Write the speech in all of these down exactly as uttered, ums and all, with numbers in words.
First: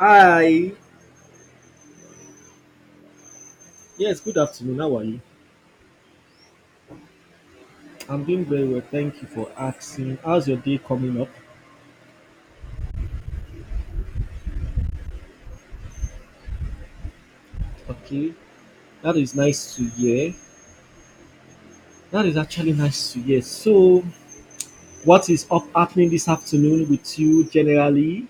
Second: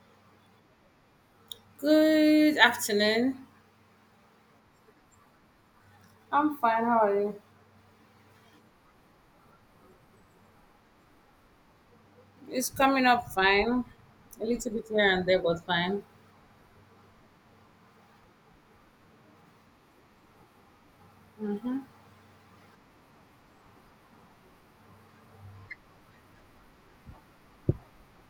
Hi. Good afternoon. Yes, good afternoon. How are you? I'm fine. How are you? I'm doing very well. Thank you for asking. How's your day coming up? It's coming up fine. A little bit here and there, but fine. Okay. That is nice to hear. That is actually nice to hear. So, what is up happening this afternoon with you generally?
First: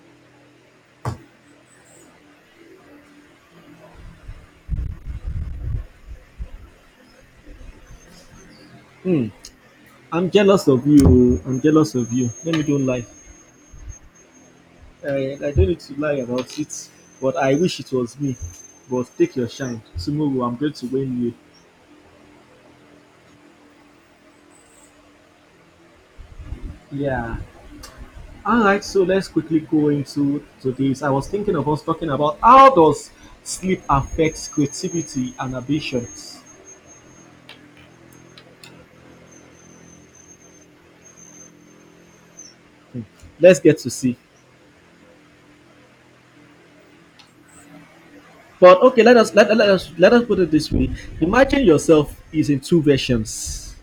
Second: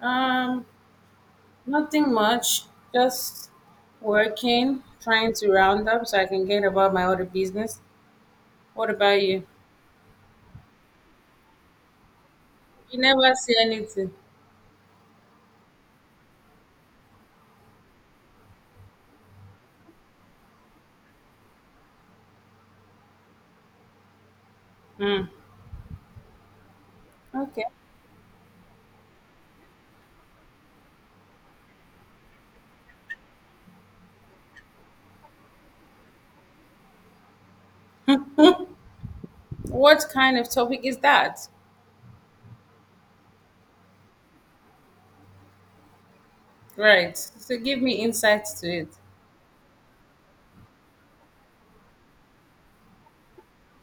Um, Nothing much. Just working, trying to round up so I can get about my other business. What about Hmm. you? I'm jealous of you. I'm jealous of you. Let me don't You lie. never see anything. I, I don't need to lie about it, but I wish it was me. But take your shine. Tomorrow I'm going to win you. Hmm. Yeah. Okay. All right, so let's quickly go into to this. I was thinking of us talking about how does sleep affects creativity and ambitions. What kind of topic is that? Hmm. Let's get to see. Right. So give me insights to But it. okay, let us let, let us let us put it this way. Imagine yourself is in two versions.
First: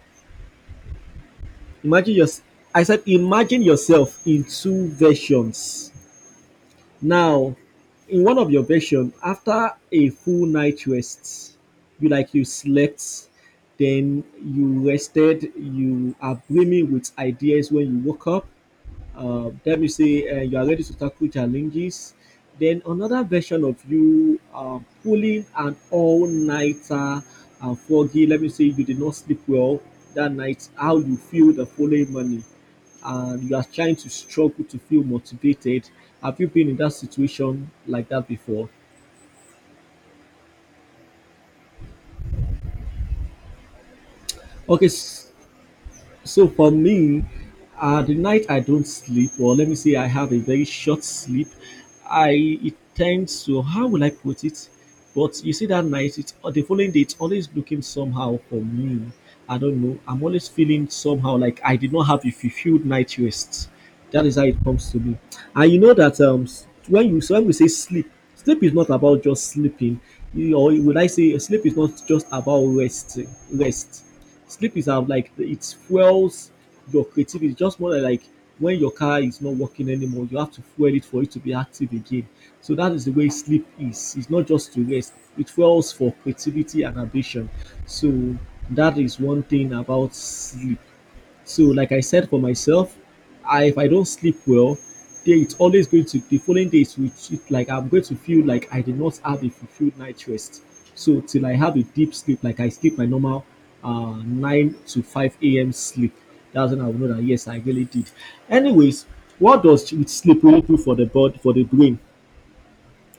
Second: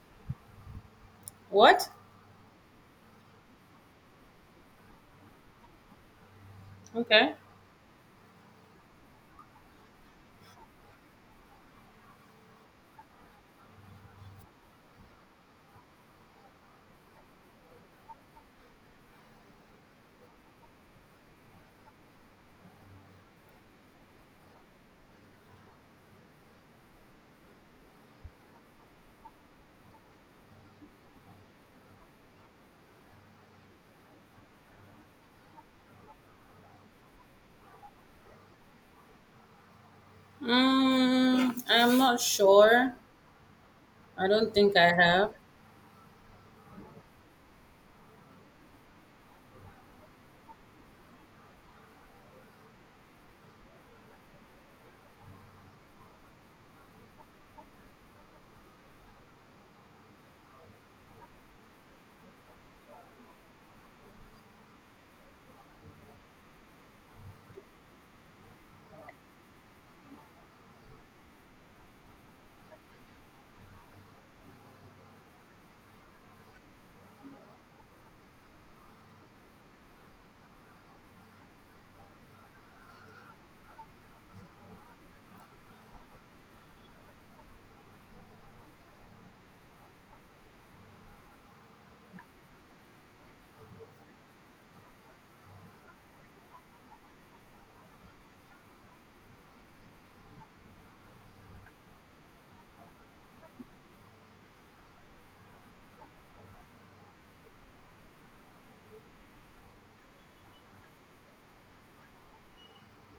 What? Imagine your I said imagine yourself in two versions. Okay. Now, in one of your version, after a full night rest, you like you slept, then you rested, you are brimming with ideas when you woke up, uh, let me say uh, you are ready to tackle challenges. Then another version of you uh, pulling an all-nighter and foggy. Let me say you did not sleep well that night. How you feel the following morning, and you are trying to struggle to feel motivated. Have you been in that situation like that before? Mm, I'm not sure. I don't think Okay. I s- have. So for me, uh, the night I don't sleep, or let me say I have a very short sleep, I it tends to how will I put it? But you see that night, it's or the following day, it's always looking somehow for me. I don't know. I'm always feeling somehow like I did not have a fulfilled night rest. That is how it comes to me. And you know that um, s- when you so when we say sleep, sleep is not about just sleeping. You- Or would I say sleep is not just about rest? Rest Sleep is um like it fuels your creativity, just more like when your car is not working anymore, you have to fuel it for it to be active again. So that is the way sleep is. It's not just to rest. It fuels for creativity and ambition. So that is one thing about sleep. So, like I said for myself, I, if I don't sleep well, then it's always going to the following days. Which it, like I'm going to feel like I did not have a fulfilled night rest. So till I have a deep sleep, like I sleep my normal uh, nine to five a m sleep, that's when I will know that yes, I really did. Anyways, what does ch- sleep really do for the body for the brain?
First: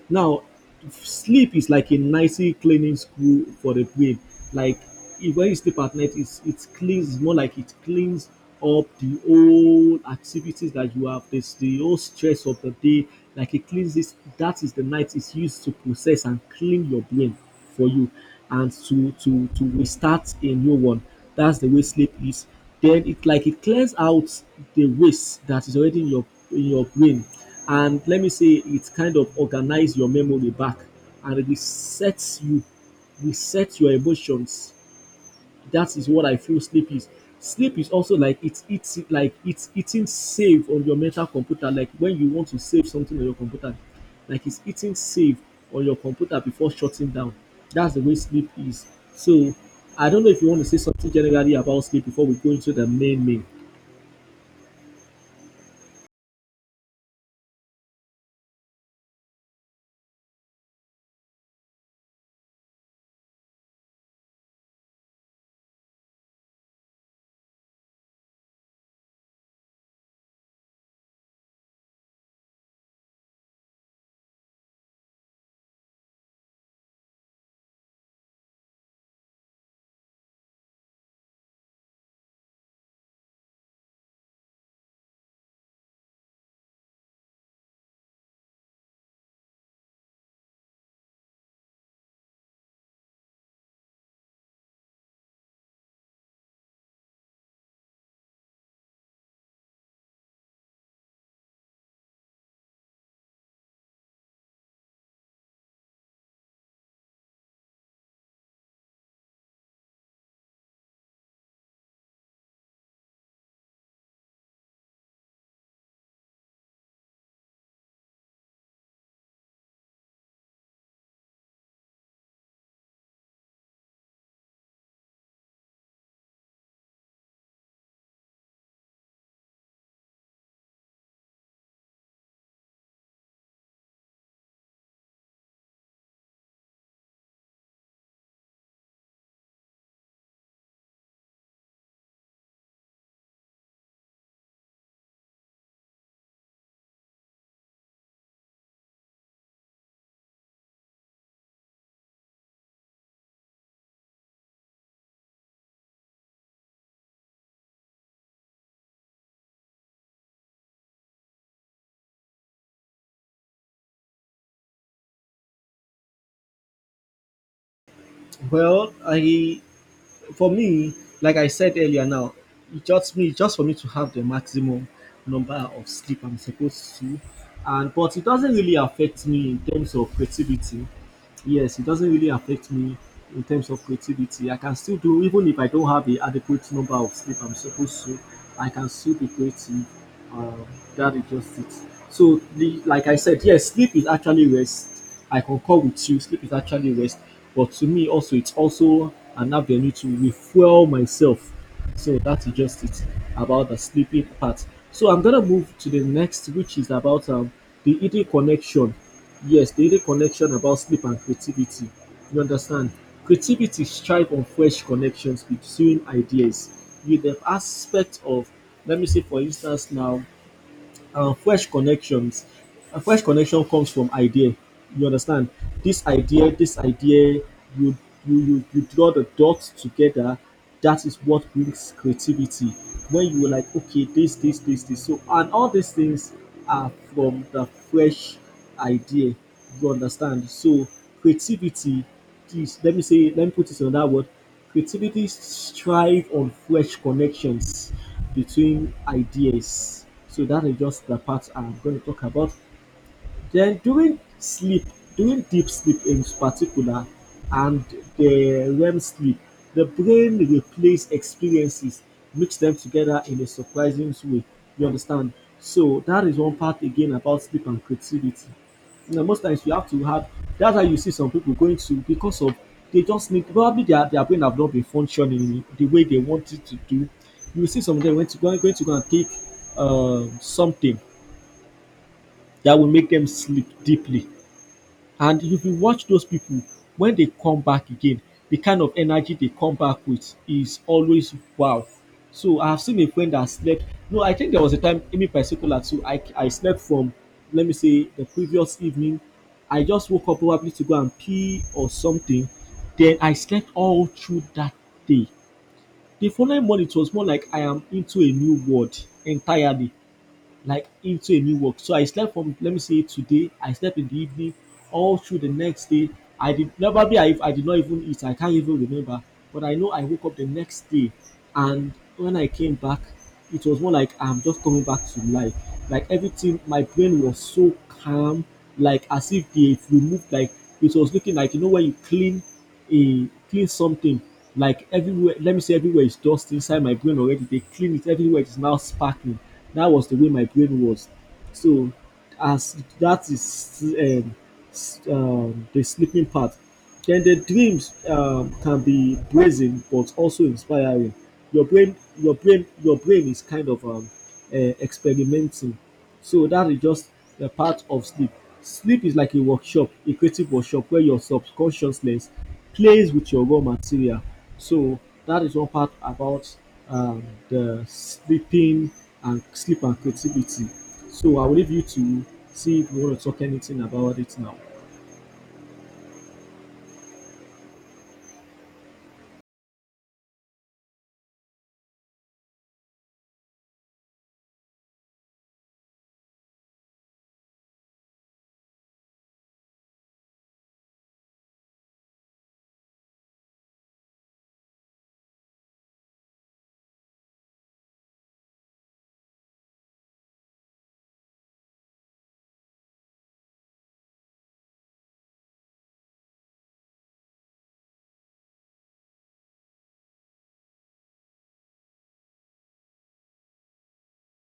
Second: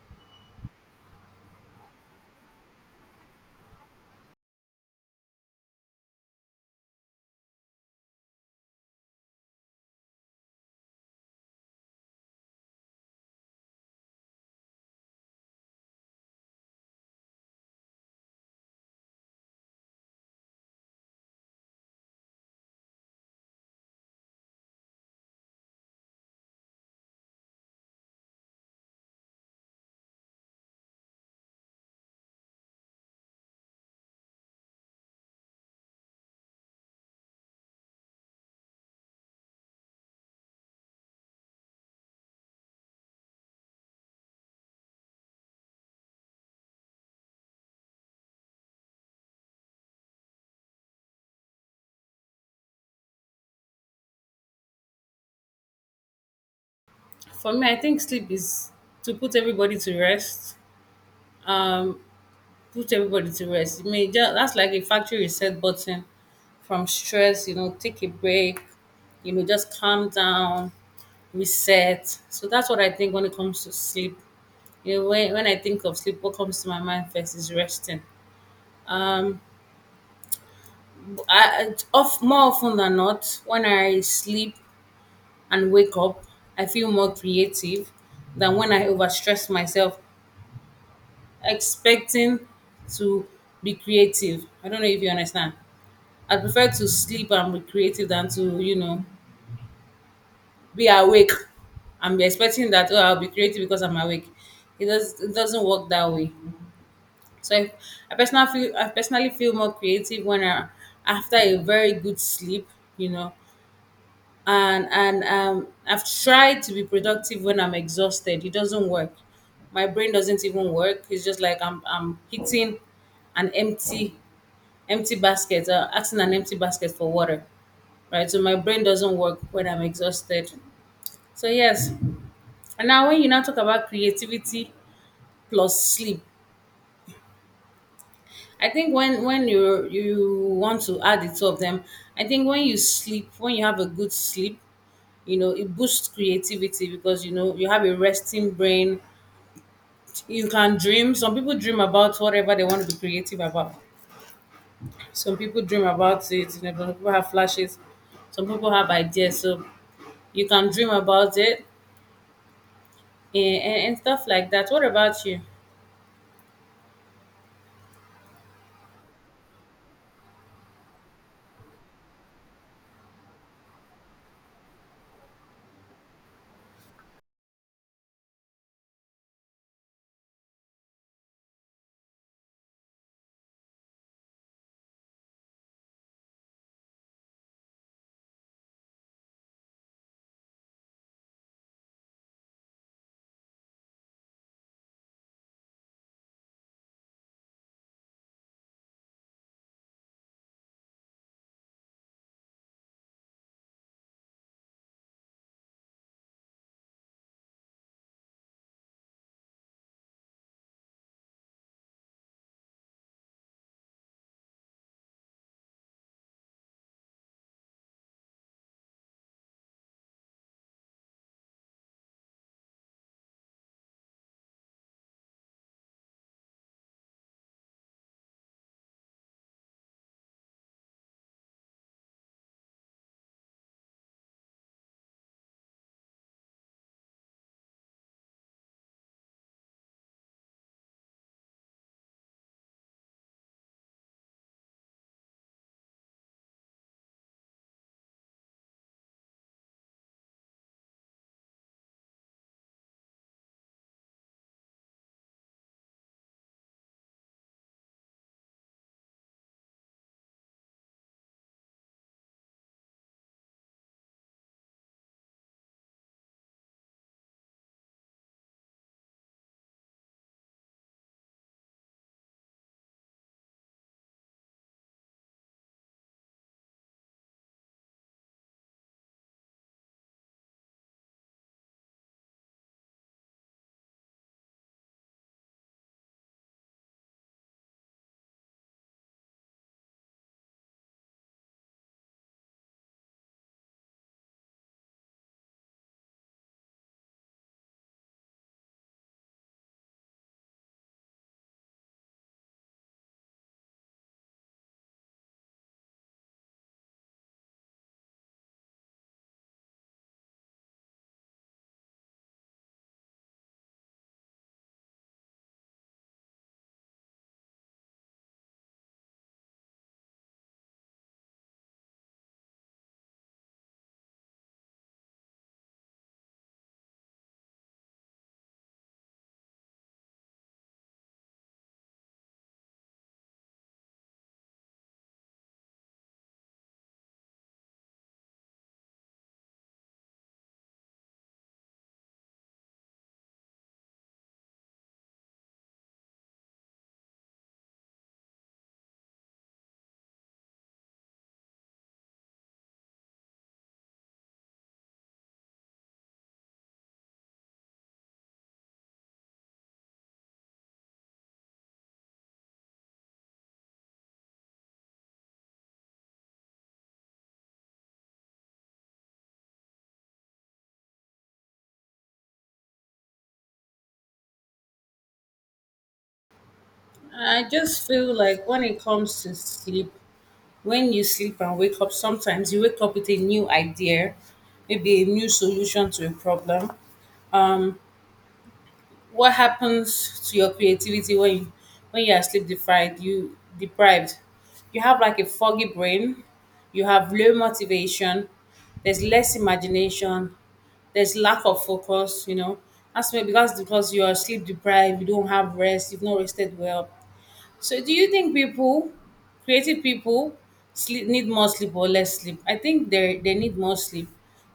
Now, sleep is like a nicely cleaning screw for the brain. Like if when you sleep at night, it's it cleans, more like it cleans up the old activities that you have, this the old stress of the day. Like it cleans this. That is the night is used to process and clean your brain for you, and to to to restart a new one. That's the way sleep is. Then it like it clears out the waste that is already in your in your brain, and let me say it kind of organize your memory back and resets you resets your emotions. That is what I feel sleep is. Sleep is also like it's it's like it's eating save on your mental computer, like when you want to save something on your computer, like it's eating save on your computer before shutting down. That's the way sleep is. So I don't know if you want to say something generally about sleep before we go into the main main. For me, I think sleep is to put everybody to rest. Um, Put everybody to rest. I mean, just, that's like a factory reset button from stress. You know, take a break. You know, just calm down, reset. So that's what I think when it comes to sleep. You know, when, when I think of sleep, what comes to my mind first is resting. Um, I, I- of More often than not, when I sleep and wake up, I feel more creative than when I overstress myself expecting to be creative. I don't know if you understand. I prefer to sleep and be creative than to, you know, be awake and be expecting that, oh, I'll be creative because I'm awake. It, does, it doesn't work that way. So I, I personally feel I personally feel more creative when I after a very good sleep, you know. And and um I've tried to be productive when I'm exhausted. It doesn't work. My brain doesn't even work. It's just like I'm I'm hitting an empty empty basket, uh, asking an empty basket for water, right? So my brain doesn't work when I'm exhausted. So yes, and now when you now talk about creativity plus sleep, I think when when you you want to add the two of them, I think when you sleep, when you have a good sleep, you know it boosts creativity because you know you have a resting brain. You can dream. Some people dream about whatever they want to be creative about. Some people dream about it. You know, some people have flashes, some people have ideas, so you can dream about it, and, and, and stuff like that. What about you? Well, I for me, like I said earlier now, it just me just for me to have the maximum number of sleep I'm supposed to, and but it doesn't really affect me in terms of creativity. Yes, it doesn't really affect me in terms of creativity. I can still do, even if I don't have the adequate number of sleep I'm supposed to, I can still be creative. Um, that is just it. So, the, like I said, yes, sleep is actually rest. I concur with you, sleep is actually rest. But to me, also, it's also an avenue to refuel myself, so that's just it about the sleeping part. So I'm gonna move to the next, which is about um, the eating connection. Yes, the eating connection about sleep and creativity. You understand? Creativity strive on fresh connections between ideas. You The aspect of, let me say, for instance, now, uh, fresh connections, a fresh connection comes from idea, you understand, this idea this idea you you you, you draw the dots together, that is what brings creativity. When you were like okay, this this this this so, and all these things are from the fresh idea. You understand? So creativity is, let me say let me put it in another word. Creativity strive on fresh connections between ideas. So that is just the part I'm going to talk about. Then during sleep, during deep sleep in particular, and the REM sleep, the brain replays experiences, mix them together in a surprising way. You understand? So that is one part again about sleep and creativity. You know, most times you have to have that's how you see some people going to because of they just need probably their their brain have not been functioning the way they want it to do. You see some of them went to going, going to go and take um, something that will make them sleep deeply, and if you watch those people, when they come back again, the kind of energy they come back with is always wow. So I've seen a friend that slept. No, I think there was a time, in me particular too, I, I slept from, let me say, the previous evening. I just woke up probably to go and pee or something. Then I slept all through that day. The following morning, it was more like I am into a new world entirely, like into a new work. So I slept from, let me say, today, I slept in the evening all through the next day. I did probably I, I did not even eat. I can't even remember. But I know I woke up the next day, and when I came back, it was more like I'm just coming back to life. Like everything, my brain was so calm, like as if they removed, like it was looking, like you know when you clean, he clean something, like everywhere, let me say, everywhere is dust inside my brain already, they clean it everywhere. It's now sparkling. That was the way my brain was. So as that is um, s- um, the sleeping part, then the dreams um, can be brazen but also inspiring. Your brain your brain your brain is kind of um, uh, experimenting. So that is just a part of sleep. Sleep is like a workshop, a creative workshop where your subconsciousness plays with your raw material. So that is one part about um, the sleeping, and sleep and creativity. So I will leave you to see if you want to talk anything about it now. I just feel like when it comes to sleep, when you sleep and wake up, sometimes you wake up with a new idea, maybe a new solution to a problem. Um, What happens to your creativity when you, when you are sleep deprived? You deprived. You have like a foggy brain. You have low motivation. There's less imagination. There's lack of focus. You know that's why, because because you are sleep deprived, you don't have rest. You've not rested well. So do you think people, creative people, sleep need more sleep or less sleep? I think they they need more sleep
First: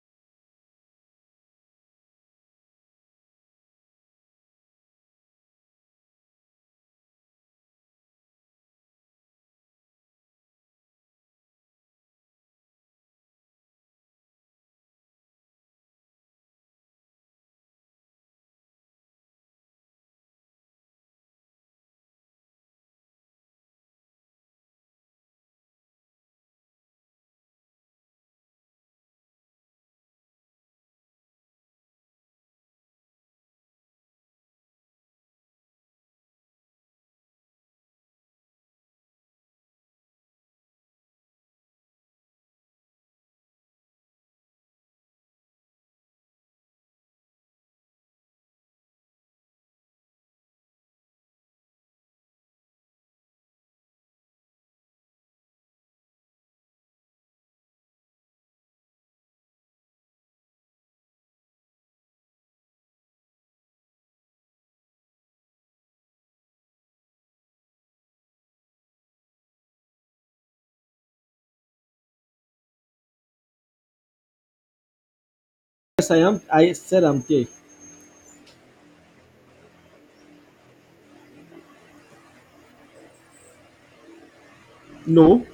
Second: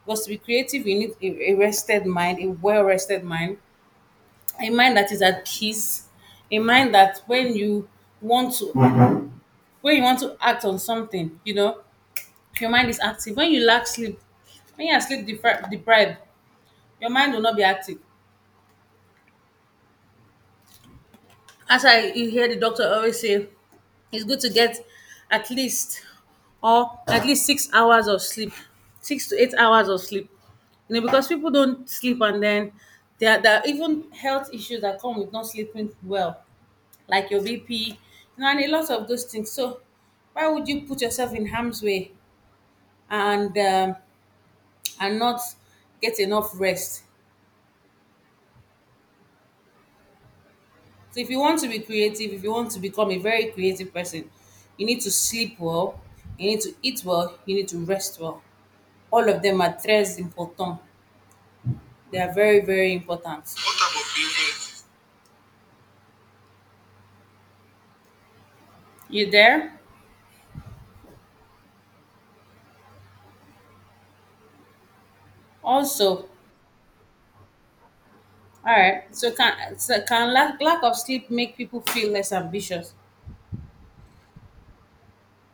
because to be creative, you need a, a rested mind, a well rested mind, a mind that is at peace, a mind that when you want to when you want to act on something, you know, your mind is active. When you lack sleep, when you are sleep depri- deprived, your mind will not be active. As I you hear the doctor always say, it's good to get at least or at least six hours of sleep, six to eight hours of sleep. You know, because people don't sleep, and then there are, there are even health issues that come with not sleeping well, like your B P, you know, and a lot of those things. So why would you put yourself in harm's way and um, and not get enough rest? So if you want to be creative, if you want to become a very creative person, you need to sleep well, you need to eat well, you need to rest well. All of them are tres important. They are very very important. You there? Yes, I Also, am. I said I'm there. all right. So can so can lack, lack of sleep make people feel less ambitious? No,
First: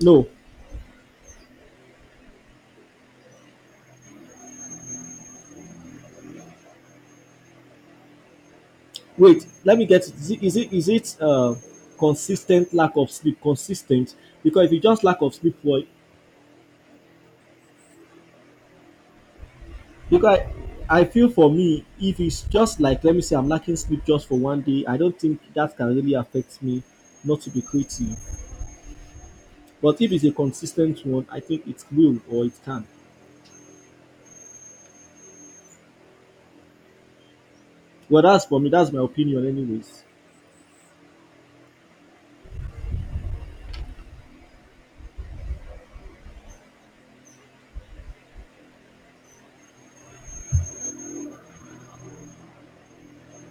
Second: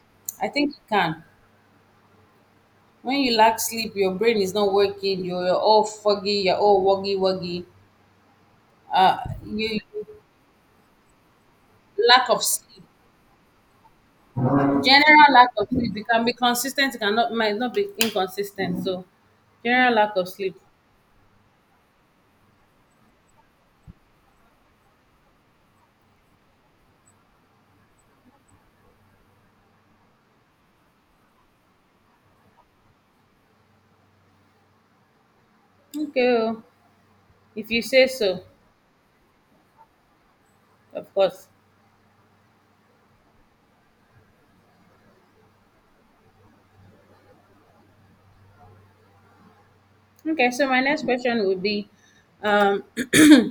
no. I think it can. When you lack sleep, your brain is not working. You're, you're all foggy. You're all woggy woggy. Uh, Wait, let you me you- get it. Is it is it, is it uh, Lack of consistent sleep. lack of sleep? Consistent, because if you just lack General of lack sleep of for sleep. It can be consistent. It cannot might not be inconsistent. So, general lack of because sleep. I, I feel for me, if it's just like let me say I'm lacking sleep just for one day, I don't think that can really affect me not to be creative. But if it's a consistent one, I think it will or it can. Okay, oh, if you say Well, so, that's for me. That's my opinion, anyways. of course. Okay, so my next question would be, um, do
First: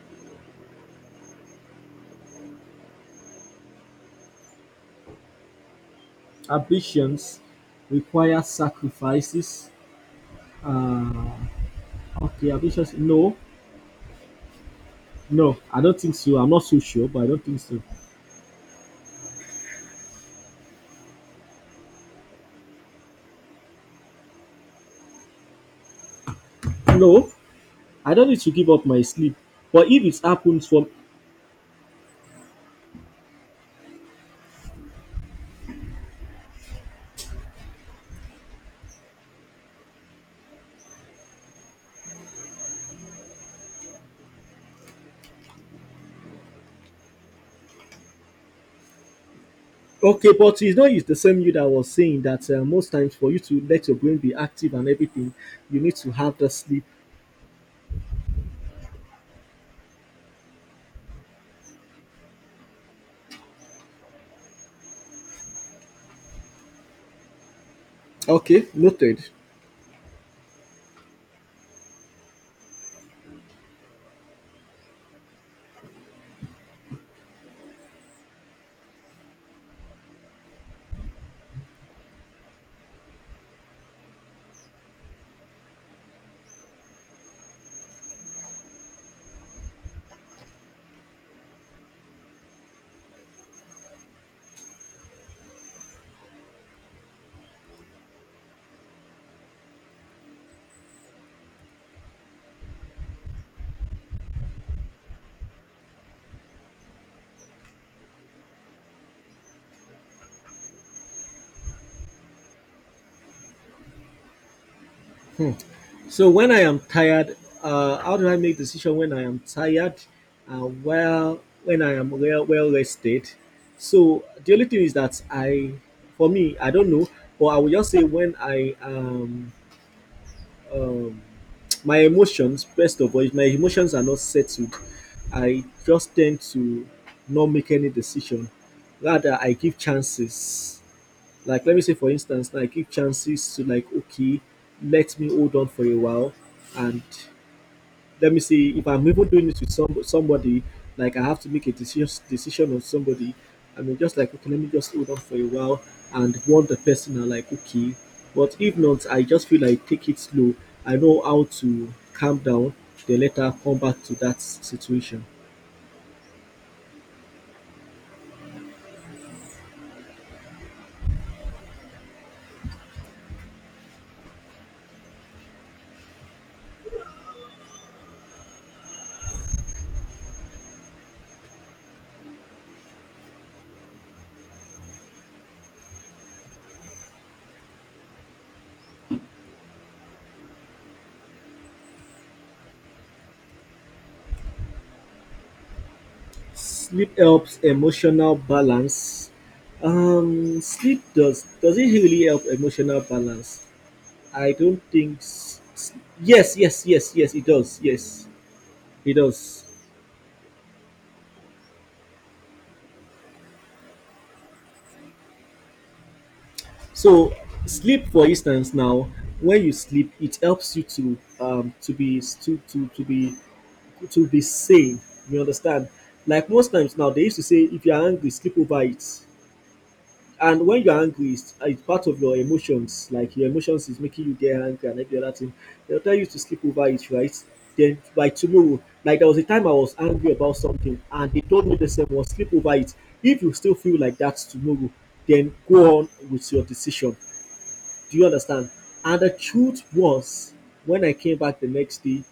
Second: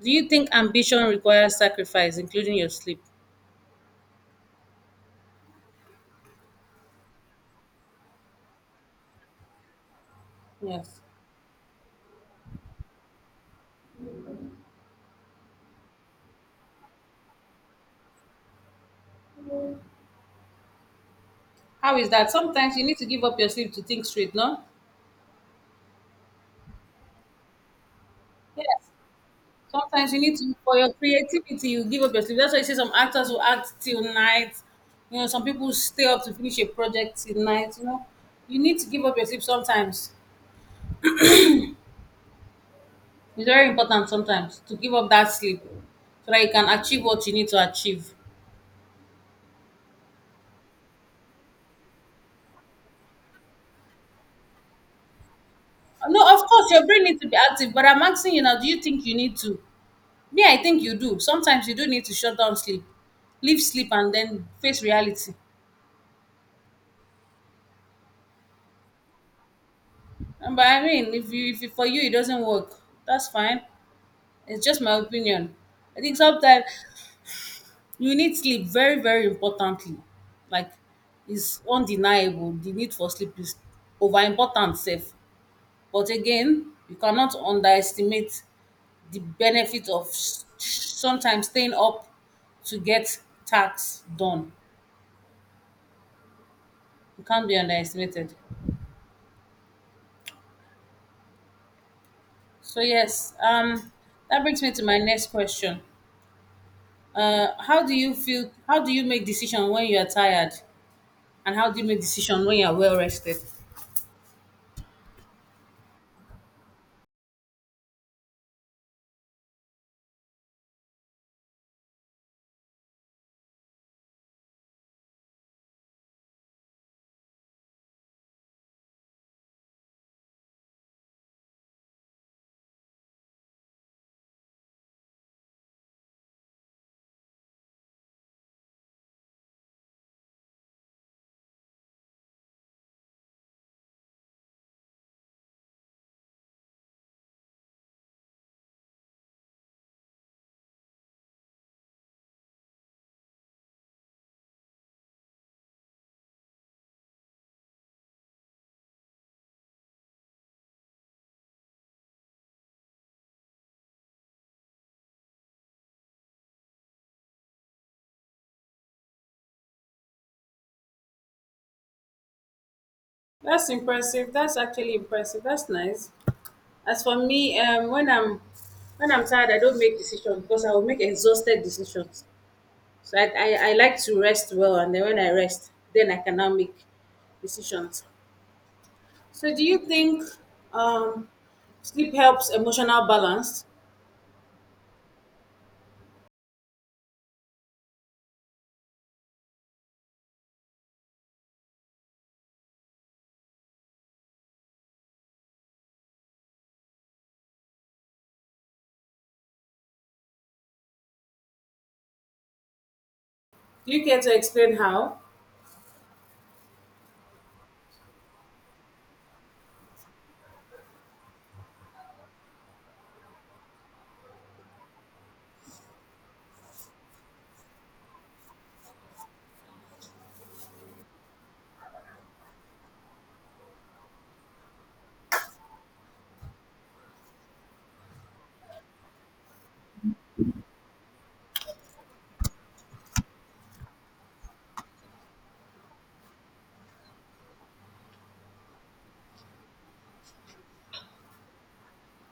you think ambition requires sacrifice, including your sleep? Ambitions require sacrifices. Yes. Uh, okay, ambitions. No, no, I don't think so. I'm not so sure, but I don't think so. How is that? Sometimes you need to give up your sleep to think straight, no? No, I don't need to give up Yes. my sleep. But if Sometimes it you need to happens for from, your creativity, you give up your sleep. That's why you see some actors who act till night. You know, some people stay up to finish a project till night. You know, you need to give up your sleep sometimes. It's very important sometimes to give up that sleep so that you can achieve what you need to achieve. okay, but it's not it's the same you that was saying that uh, most times for you to let your brain be active and everything, you need to No, have of the course sleep. your brain needs to be active, but I'm asking you now, do you think you need to? Me, I think you do. Sometimes you do need to shut down sleep. Leave sleep and then face reality. Okay, noted. But I mean, if you if you, for you it doesn't work, that's fine. It's just my opinion. I think sometimes you need sleep very, very importantly. Like it's undeniable. The need for sleep is over important safe. But again, you cannot underestimate the benefit of s- sometimes staying up to get tasks done. It can't be underestimated. So yes, um, that brings me to my next question. Uh, how do you feel? How do you make decision when you are tired, and how do you make decision when you are well rested? Hmm. So when I am tired, uh, how do I make decision when I am tired? Uh, well, when I am well well rested. So the only thing is that I, for me, I don't know, but I will just say when I um um my emotions, first of all, if my emotions are not settled, I just tend to not make any decision, rather I give chances, like let me say, for instance, I give chances to, like okay, let me hold on for a while, and let me see if I'm even doing it with some somebody, like I have to make a decision decision on somebody. I mean, just like okay, let me just hold on for a while and warn the person. I'm like, okay, but if not, I just feel like take it slow. I know how to calm down. Then later come back to that s- situation. That's impressive. That's actually impressive. That's nice. As for me, um, when I'm when I'm tired, I don't make decisions because I will make exhausted decisions. So I, I, I like to rest well, and then when I rest, then I can now make decisions. So do you think um, sleep helps emotional balance? Sleep helps emotional balance. Um, sleep does does it really help emotional balance? I don't think. s- s- Yes, yes, yes, yes. It does. Yes, it does. Do you care to explain how? So sleep, for instance, now when you sleep, it helps you to um to be to to to be to be sane. You understand? Like most times now, they used to say if you are angry, sleep over it. And when you are angry, it's, it's part of your emotions. Like your emotions is making you get angry and every other thing. They'll tell you to sleep over it, right? Then by tomorrow, like there was a time I was angry about something, and they told me the same was sleep over it. If you still feel like that tomorrow, then go on with your decision, do you understand? And the truth was, when I came back the next day,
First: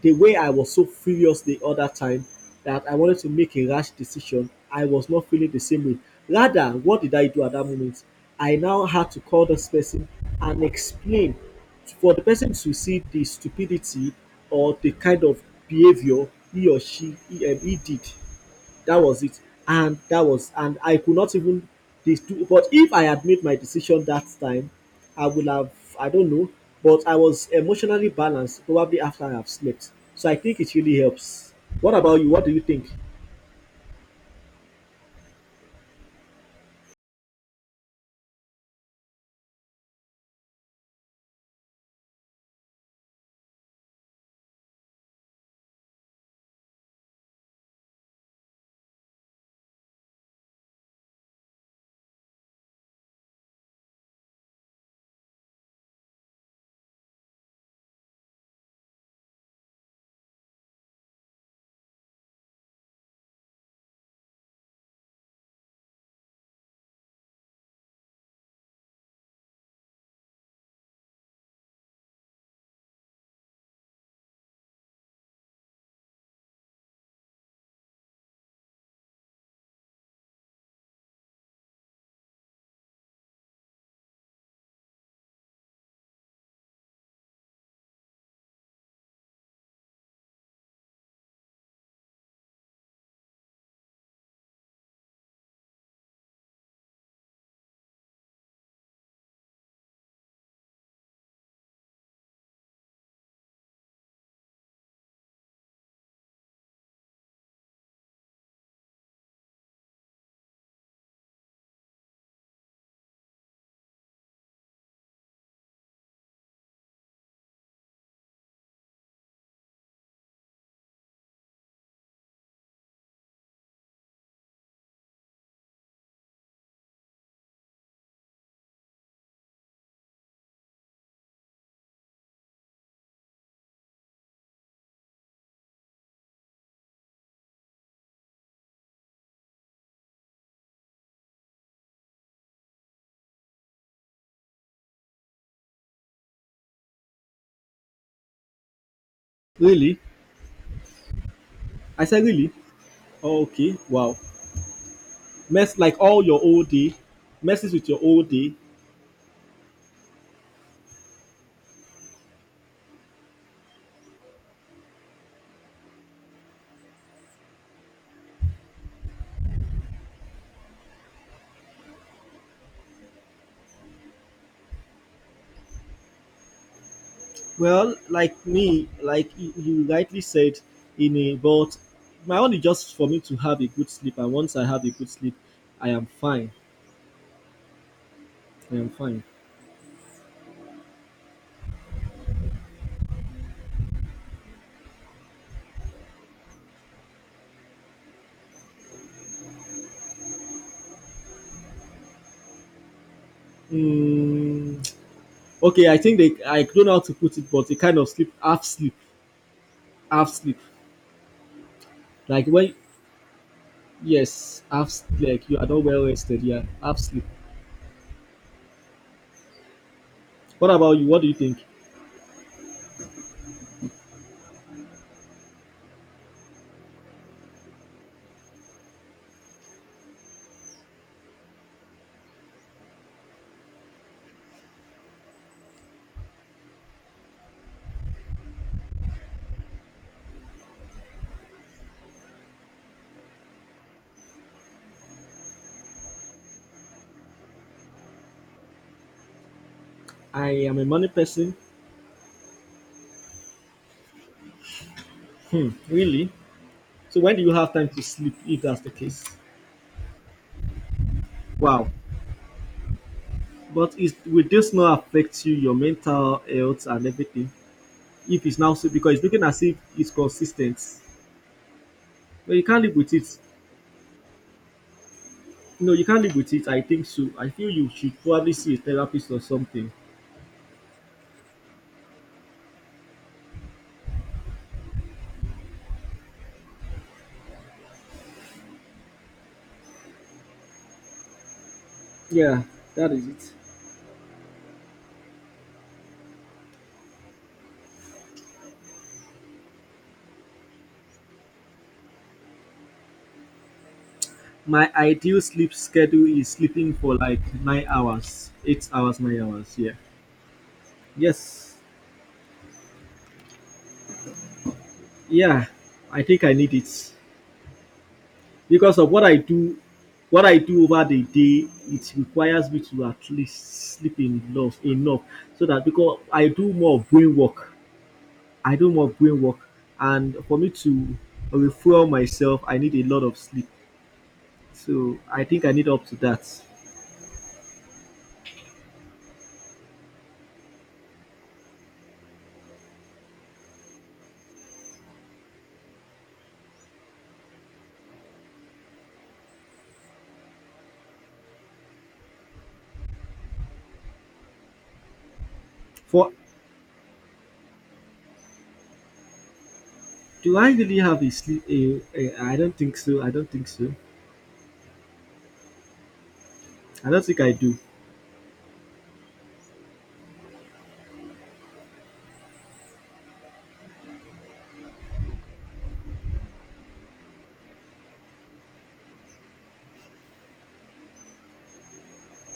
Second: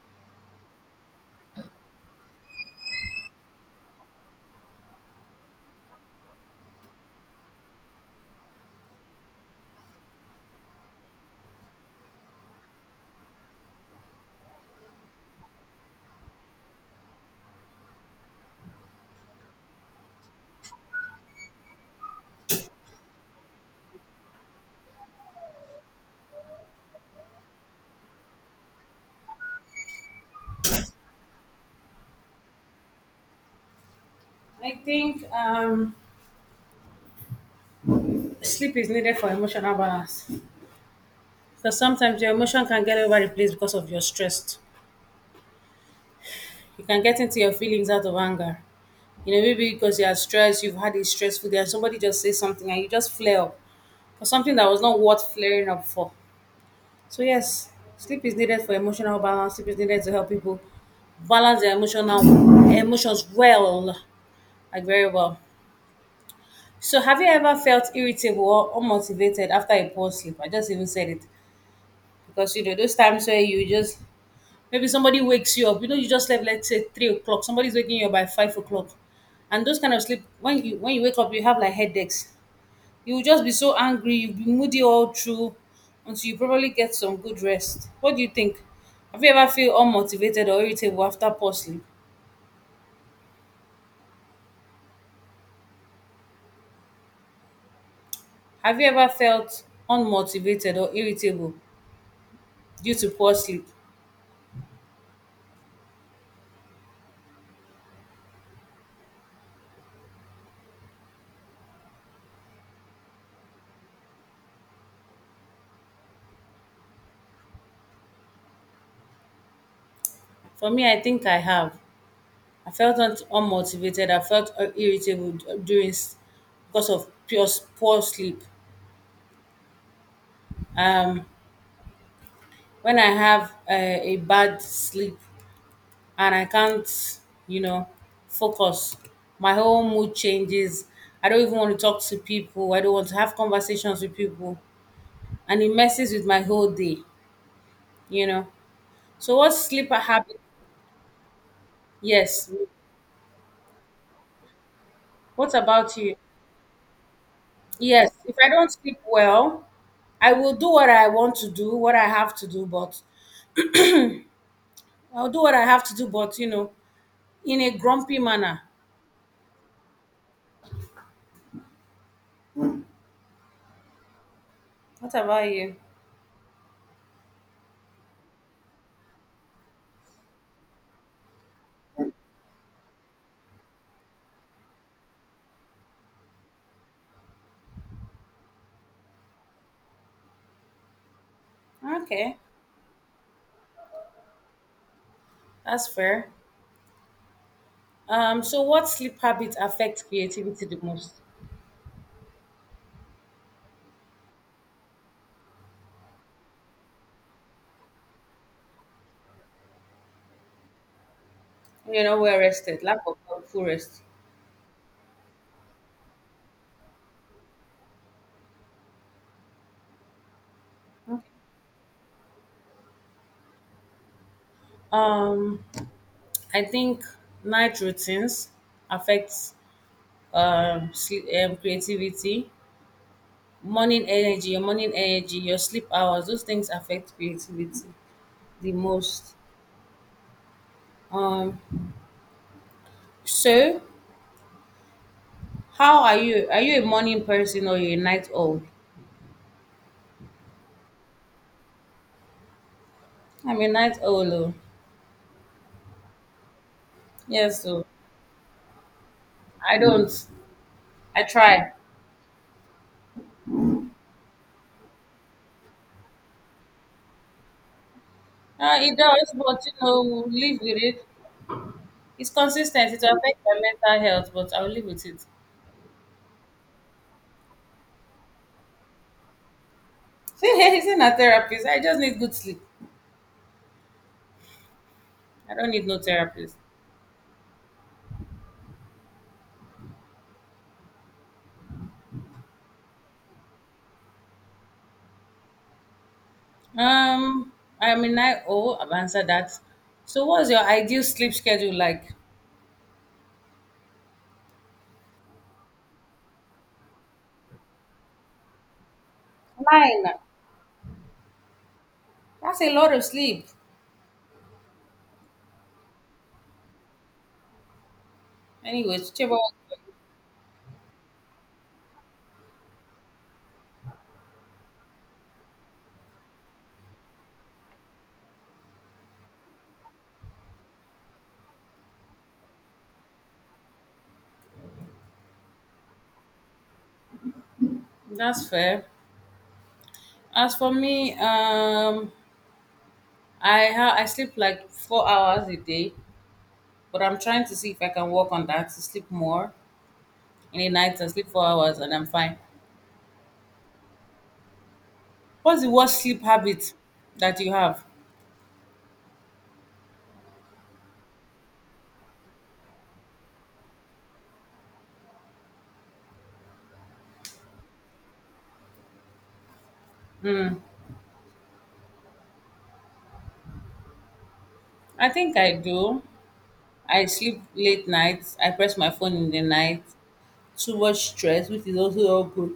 the way I was so furious the other time that I wanted to make a rash decision, I was not feeling the same way. Rather, what did I do at that moment? I now had to call this person and explain for the person to see the stupidity or the kind of behavior he or she he, um, he did. That was it. And that was And I could not even this do. But if I had made my decision that time, I would have, I don't know. But I was emotionally balanced probably after I have slept. So I think it really helps. What about you, what do you think? I think um, sleep is needed for emotional balance because sometimes your emotion can get over the place because of your stress. You can get into your feelings out of anger. You know, maybe because you are stressed, you've had a stressful day, and somebody just says something and you just flare up for something that was not worth flaring up for. So, yes, sleep is needed for emotional balance. Sleep is needed to help people balance their emotional emotions well, like very well. So, have you ever felt irritable or unmotivated after a poor sleep? I just even said it because you know those times where you just. Maybe somebody wakes you up. You know, you just slept, let's say three o'clock. Somebody's waking you up by five o'clock. And those kind of sleep, when you when you wake up, you have like headaches. You will just be so angry, you'll be moody all through until you probably get some good rest. What do you think? Have you ever feel unmotivated or irritable after poor sleep? Have you ever felt unmotivated or irritable due to poor sleep? For me, I think I have. I felt un- unmotivated. I felt uh, irritable d- during s- because of pure s- poor sleep. Um, when I have uh, a bad sleep and I can't, you know, focus, my whole mood changes. I don't even want to talk to people. I don't want to have conversations with people. And it messes with my whole day, you know. So, what sleep Really? habit? I said really. Yes. Oh, okay, wow. What mess like about you? all your whole day Messes with your Yes. whole If I day. don't sleep well, I will do what I want to do, what I have to do, but I'll do what I have to do, but, you know, in a grumpy manner. What about you? Well, like me, like you you rightly said, in a but my own is just for me to have a good sleep, and once I have a good sleep, I am fine. I'm fine. Okay. That's fair. Um, so what sleep habits affect creativity the most? Mm, okay, I think they I don't know how to put it, but a kind of sleep, half sleep, half sleep. You know, we're Like when rested, lack of full rest. Yes, half s- like you are not well rested. Yeah, half sleep. What about you? What do you think? Um, I think night routines affects um, sleep, um, creativity, morning energy, your morning energy, your sleep hours. Those things affect creativity the most. Um, so how are you? Are you a morning person or you a night owl? I am a morning person, I'm a night owl. Oh. really. So when do you Yes, have so time to sleep? If that's the case, I don't. I try. wow. But is will this not affect you, your mental health and everything? If it's now Uh, so It because it's does, looking as but you if know, it's we'll live consistent, with it. It's but you can't consistent. live It with will it. affect my mental health, but I'll live with it. No, you can't live with it. I think so. I feel you should probably see a therapist or something. See, he's not a therapist. I just need good sleep. I don't need no therapist. Yeah, that is it. Um, I'm in I O. I've answered that. So, what's your ideal sleep schedule like? My ideal sleep schedule is sleeping for like nine hours, eight hours, nine hours. Yeah. Nine. Yes. That's a lot of sleep. Yeah. I think I need it because of Anyways, what I Chibo, do. What I do over the day, it requires me to at least sleep enough, enough, so that because I do more of brain work. I do more brain work, and for me to refuel myself, I need a lot of sleep. So I think I need up to that. that's fair. As for me, um, I ha- I sleep like four hours a day, but I'm trying to see if I can work on that to sleep more. In a night and sleep four hours and I'm fine. What's the worst sleep For habit that you have? Do I really have a sleep? A, a, I don't think so. I don't think so. I don't think I do. I think I do. I sleep late nights. I press my phone in the night. Too much stress, which is also not good.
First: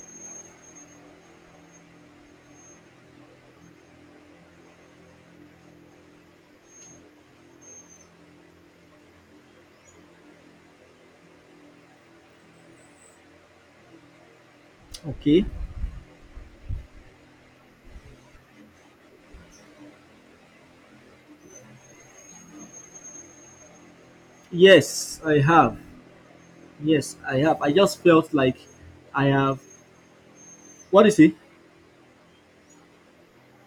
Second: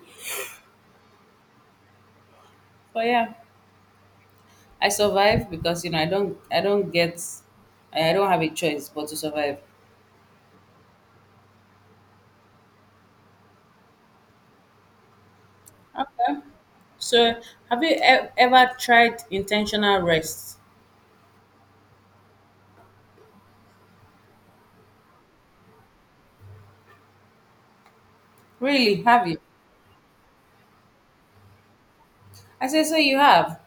But yeah, I survive because you know I don't I don't get I don't have a choice but to survive. Okay. So have you e- ever tried intentional rest? Yes, I have. Yes, I have. I just felt like Really, I have you? have. What is it? I say so you have.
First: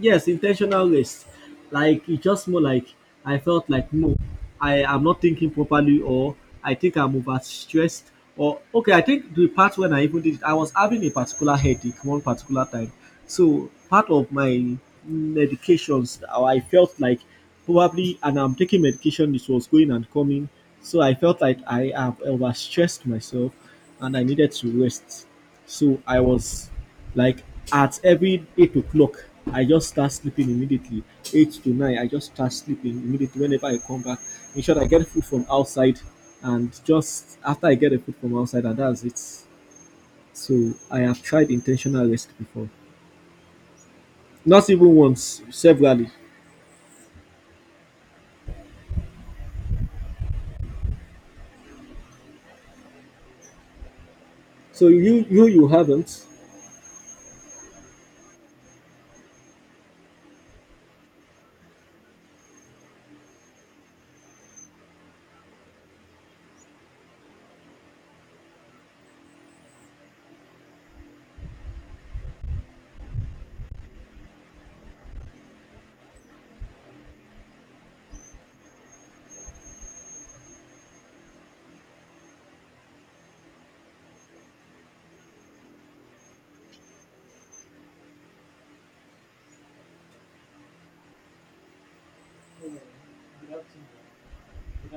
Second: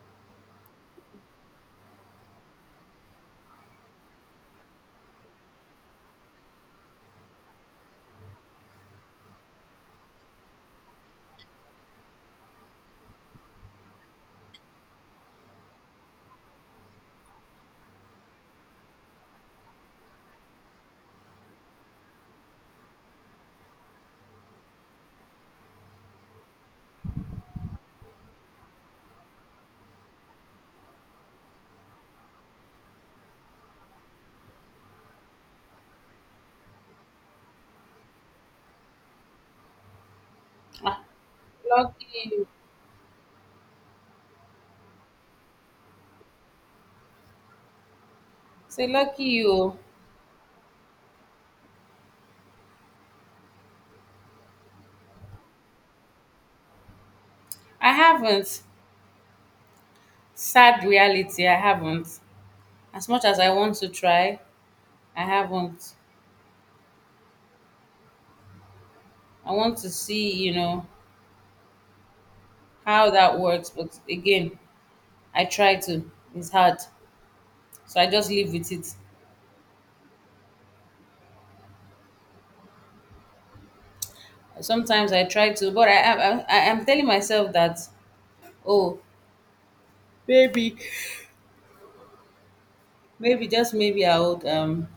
Yes, intentional waste, like it's just more like I felt like no, I am not thinking properly, or I think I'm over stressed, or okay, I think the part when I even did it I was having a particular headache one particular time. So part of my medications, uh, I felt like probably, and I'm taking medication this was going and coming. So I felt like I have overstressed myself and I needed to rest. So I was like, at every eight o'clock, I just start sleeping immediately. Eight to nine, I just start sleeping immediately whenever I come back. In short, I get food from outside, and just after I get the food from outside, and that's it. So I have tried intentional Lucky rest you. before, not even once, severally. Say lucky you. So you you you haven't. I haven't. Sad reality, I haven't. As much as I want to try, I haven't. I want to see, you know, how that works. But again, I try to. It's hard, so I just live with it. Sometimes I try to, but I am. I am telling myself that, oh, maybe, maybe just maybe I would. Um,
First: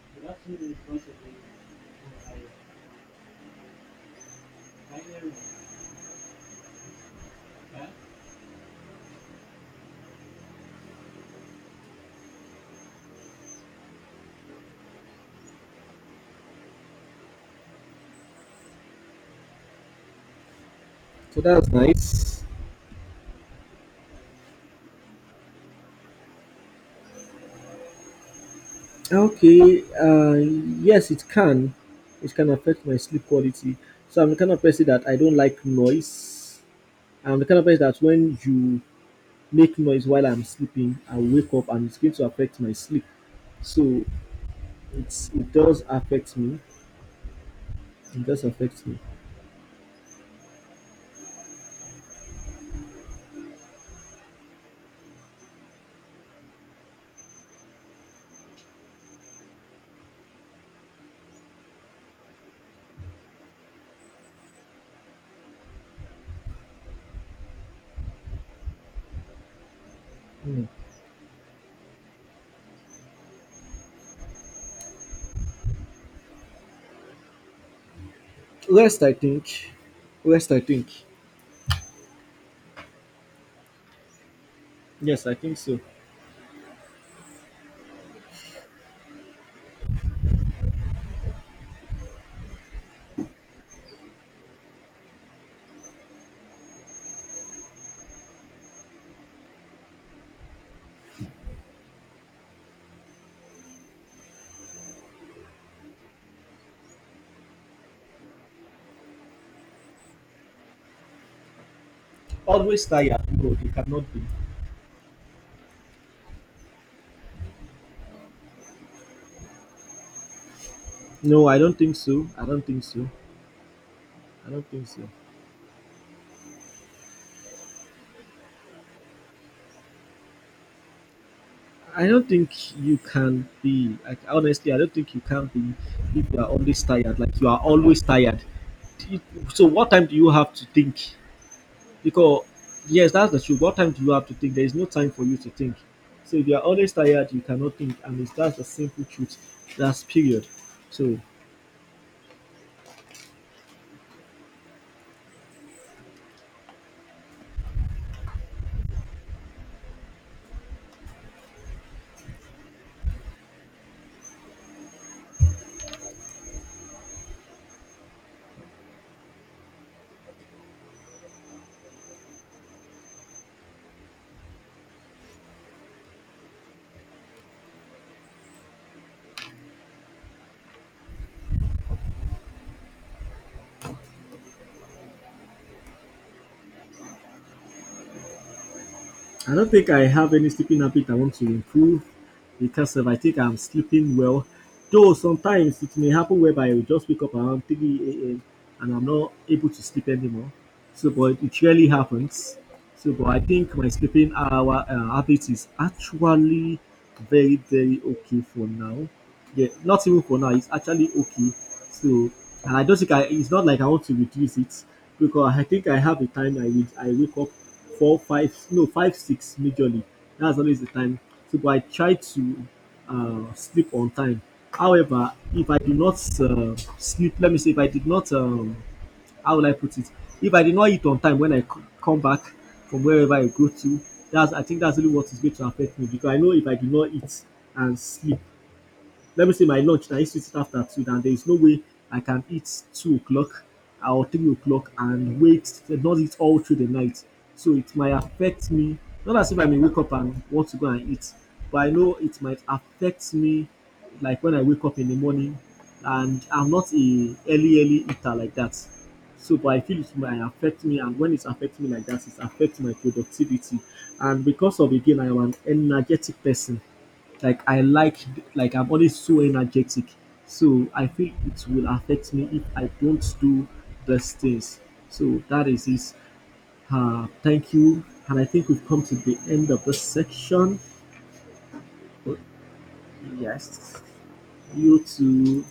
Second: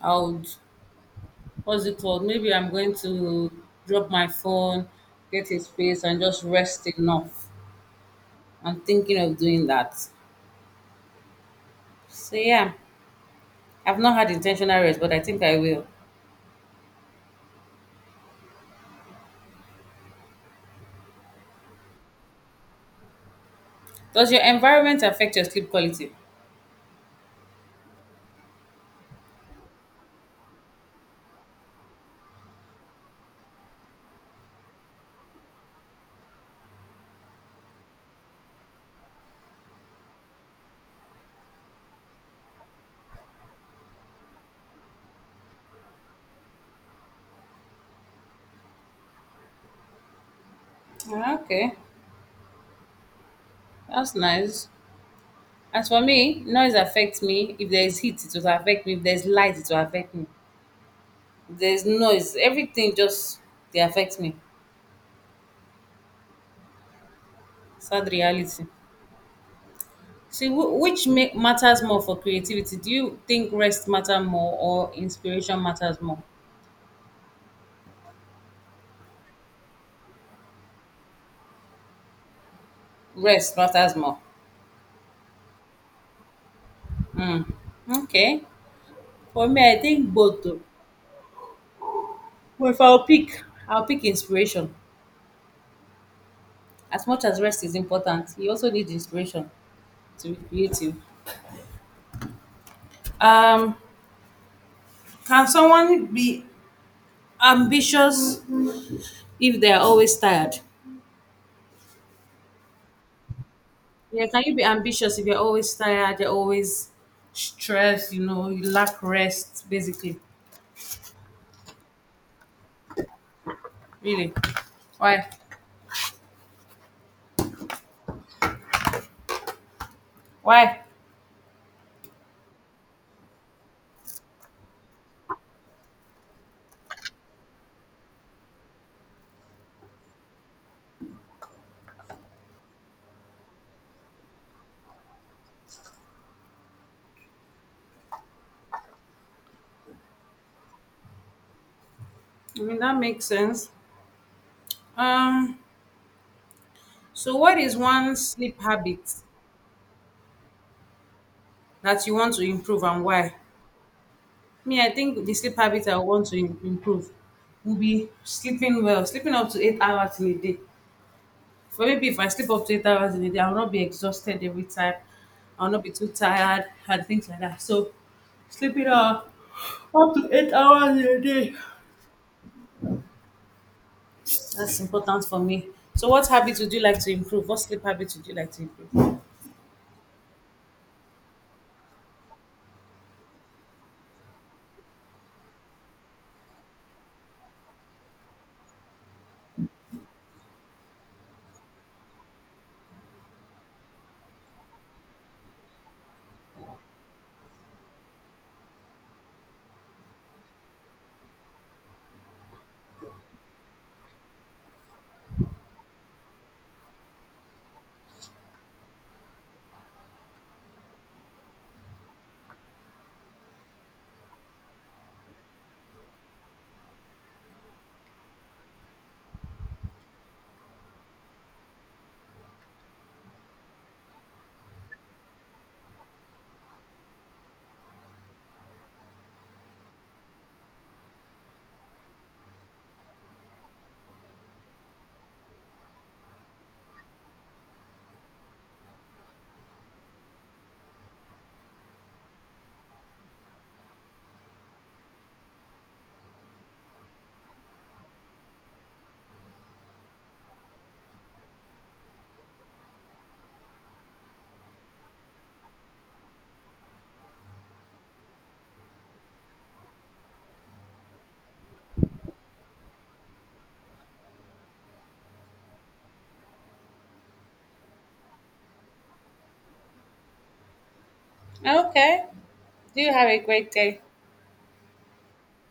I would. What's it called? Maybe I'm going to drop my phone, get a space, and just rest enough. I'm thinking of doing that. So yeah, I've not had intentional rest, but I think I will. So that's nice. Does your environment affect your sleep quality? Okay. Uh, yes, it can. It can affect my sleep quality. So I'm the kind of person that I don't like noise. I'm the kind of person that when you make noise while I'm sleeping, I wake up and it's going to affect my sleep. So it's it does affect me. It does affect me. Ah, okay, that's nice. As for me, noise affects me. If there is heat, it will affect me. If there is light, it will affect me. If there is noise, everything just they affect me. Sad reality. See, wh- which make matters more for creativity? Do you think rest matter more or inspiration matters more? Rest, I think. Rest, I think. Rest matters more. Yes, I think so. Okay. For me, I think both. Though. Well, if I'll pick, I'll pick inspiration. As much as rest is important, you also need inspiration to be creative. Um, can someone be ambitious if they're always tired? Always tired. No, it cannot be. Yeah, can you be ambitious if you're always tired, you're always stressed, you know, you lack rest, basically. No, I don't think so. I don't think so. Really. I don't think so. Why? Why? I don't think you can be, like, honestly. I don't think you can be if you are always tired. Like you are always tired. Do So what time do you have to think? Because yes, that's the truth. What time do you have to think? There is no time for you to think. So if you are always tired, you cannot think, and it's that's the simple truth. That's period. So I mean, that makes sense. Um, so what is one sleep habit that you want to improve and why? Me, I think the sleep habit I want to im- improve will be sleeping well, sleeping up to eight hours in a day. But maybe if I sleep up to eight hours in a day, I will not be exhausted every time. I will not be too tired and things like that. So sleeping up up to eight hours in a day. That's important for me. So what habits would you like to improve? What sleep habits would you like to improve? I don't think I have any sleeping habit I want to improve because if I think I'm sleeping well, though sometimes it may happen whereby I will just wake up around three a m and I'm not able to sleep anymore. So, but it rarely happens. So, but I think my sleeping hour uh, habit is actually very, very okay for now. Yeah, not even for now. It's actually okay. So, and I don't think I. It's not like I want to reduce it because I think I have a time. I wake I wake up four, five, no, five, six majorly. That's always the time. So, but I try to uh, sleep on time. However, if I do not uh, sleep, let me say, if I did not, um, how will I put it? If I did not eat on time when I c- come back from wherever I go to, that's I think that's really what is going to affect me because I know if I do not eat and sleep, let me say my lunch now. I used to eat after two. And there is no way I can eat two o'clock or three o'clock and wait not eat all through the night. So it might affect me. Not as if I may wake up and want to go and eat, but I know it might affect me like when I wake up in the morning, and I'm not a early early eater like that. So but I feel it might affect me, and when it's affecting me like that, it's affecting my productivity. And because of again I am an energetic person. Like I like like I'm always so energetic. So I feel it will affect me if I don't do those things. So that is it. Uh, thank you. And I think we've come to the end of this section. Okay. Oh, Do you have a great yes. day? You too.